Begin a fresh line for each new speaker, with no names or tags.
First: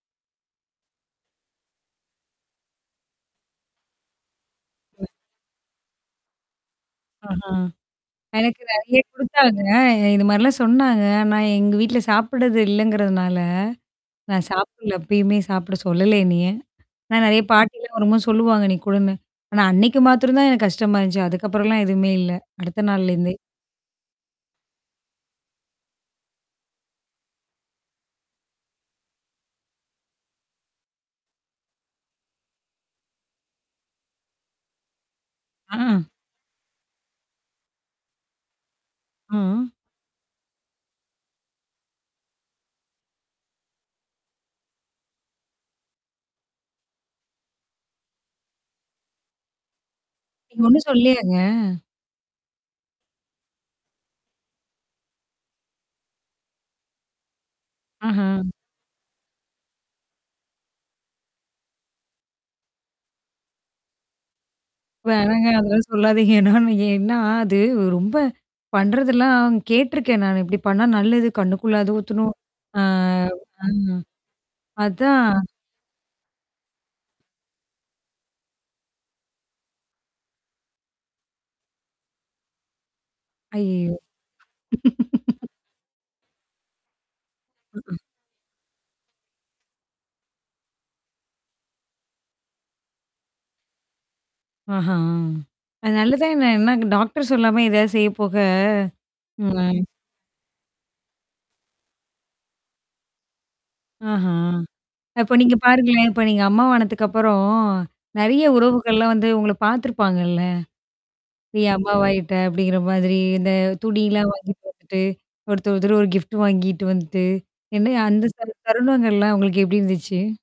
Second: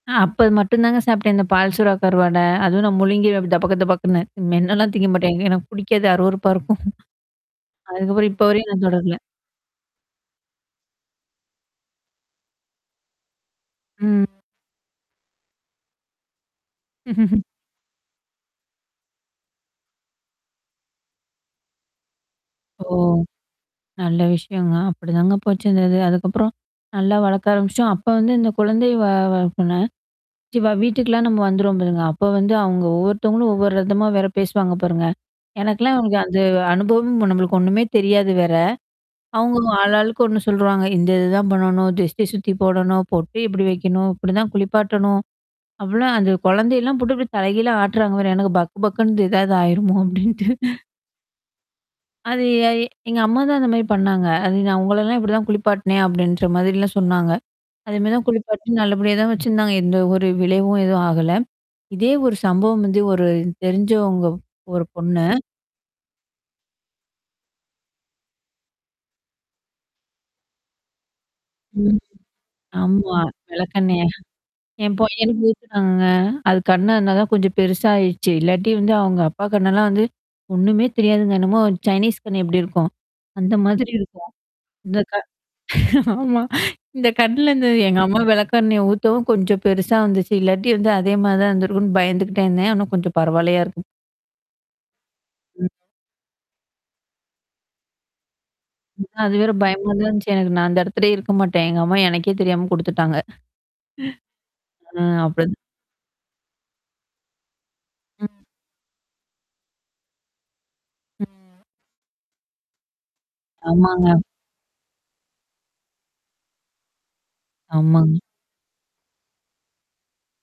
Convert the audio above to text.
ஆ. அப்ப மட்டும் தாங்க சாப்பிட்டேன். இந்த பால் சூறா கருவாட. அதுவும் நான் முழுங்கி டபக்கு டபக்குன்னு. மெண்ணலாம்
ம்.
தீங்க மாட்டேன் எனக்கு பிடிக்காது அருவருப்பா இருக்கும்.
ஆஹா.
அதுக்கப்புறம் இப்போ
எனக்கு
வரையும் நான்
நெறைய
தொட்ரதிலே.
குடுத்தாங்க. இது மாரிலாம் சொன்னாங்க. ஆனா எங்க வீட்ல சாப்படுறது இல்லங்கிறதுனால.
ம்.
நான் சாப்பிடல. அப்பயுமே சாப்பிட சொல்லல என்னைய? ஆனா நெறைய பாட்டிலாம் வரும்போ சொல்லுவாங்க நீ கூடன்னு. ஆனா அன்னைக்கு மாத்திரம் தான் எனக்கு கஷ்டமா இருந்துச்சு. அதுக்கப்புறம்லாம் எதுவுமே இல்ல.
ஓ!
அடுத்த நாள்லருந்தே.
நல்ல விஷயங்க. அப்படிதாங்க போச்சு இந்த இது. அதுக்கப்புறம். நல்லா வளர்க்க ஆரம்பிச்சுோம். அப்ப வந்து இந்த குழந்தை வ வளர்ப்புனா கண்டிப்பா வீட்டுக்கலாம் நம்ம வந்துருவோம் பாருங்க. அப்ப வந்து அவுங்க ஒவ்வொருத்தவங்களும் ஒவ்வொரு ரதமா வேற பேசுவாங்க பாருங்க.
ஆ.
எனக்கெல்லாம் வந்து அனுபவம் நம்மளுக்கு ஒண்ணுமே தெரியாது வேற.
ம்.
அவங்க
ம்.
ஆளாளுக்கு ஒண்ணு சொல்வாங்க. இந்த இதுதான் பண்ணணும், திருஷ்டி சுத்தி போடணும், பொட்டு இப்படி வைக்கணும். இப்படிதான் குளிப்பாட்டணும். அவளாம் அந்த குழந்தையெல்லாம் போட்டு அப்படி தலைகீழ ஆட்றாங்க வேற. எனக்கு பக்கு பக்குன்னுது ஏதாவது ஆயிருமோ அப்டின்ட்டு.
நீங்க ஒண்ணும் சொல்லையாங்க?
அது எ எங்க அம்மா தான் அந்த மாரி பண்ணாங்க. அது நான் உங்களல்லாம் இப்படி தான் குளிப்பாட்டனேன் அப்படின்ற மாதிரிலாம் சொன்னாங்க. அதே மாரி
ஆஹா.
தான் குளிப்பாட்ட நல்லபடியா தான் வச்சிருந்தாங்க. எந்த ஒரு விளைவும் எதுவும் ஆகல. இதே ஒரு சம்பவம் வந்து ஒரு தெரிஞ்சவங்க ஒரு பொண்ணு.
வேணங்க அதெல்லாம் சொல்லாதீங்க. ஏன்னா அது ரொம்ப பண்றதெல்லாம் கேட்டுருக்கேன் நானு. இப்படி பண்ணா நல்லது. கண்ணுக்குள்ள அது
ம்.
ஊத்தணும். ஆ.
ஆமா.
ஆ
வெளக்கண்ணயா என்
அதான்.
பையனுக்கு ஊத்துனாங்க. அது கண்ண இருந்தா தான் கொஞ்சம் பெருச ஆயிடுச்சு. இல்லாட்டி வந்து அவங்க அப்பா கண்ணலாம் வந்து, ஒண்ணுமே தெரியாதுங்க என்னமோ சைனீஸ் கண்ணு எப்படி இருக்கும்? அந்த மாதிரி
ஐயயோ!
இருக்கும். இந்த கா ஆமா. இந்த கண்ணுல இந்த எங்க
க்கும்.
அம்மா விளக்கண்னைய ஊத்தவும் கொஞ்சம் பெருசா வந்துச்சு. இல்லாட்டி வந்து அதே மாரி தான் இருந்திருக்கும்ன்னு பயந்துக்கிட்டே இருந்தேன். ஆனா கொஞ்சம் பரவாயில்லையா இருக்கும்.
ஆஹ்ம்.
ம்.
அ நல்லதான் ந என்னா டாக்டர் சொல்லாம ஏதாவது செய்ய போக
அது வேற
ம்.
பயமா தான் இருந்துச்சு. எனக்கு நான் அந்த இடத்துலயே இருக்க மாட்டேன். எங்க அம்மா எனக்கே தெரியாம குடுத்துட்டாங்க. ம்.
ஆஹ.
ஆ
அப்ப நீங்க
அப்டிதன்.
பாருங்களேன். இப்ப நீங்க அம்மா வானதுக்கப்புறம்
ம்.
நெறைய உறவுகள்லாம் வந்து உங்கள பார்த்துருப்பாங்கல்ல? நீ அம்மா வாயிட்ட அப்படிங்கிற மாதிரி இந்த
ஆமாங்க.
துணியெல்லாம் வாங்கி போட்டுட்டு. ஒருத்தர் ஒருத்தர் ஒரு கிஃப்ட் வாங்கிட்டு வந்துட்டு. என்னயா
ஆமாங்க.
அந்த ச தருணங்கள்லாம் உங்களுக்கு எப்படி இருந்துச்சு?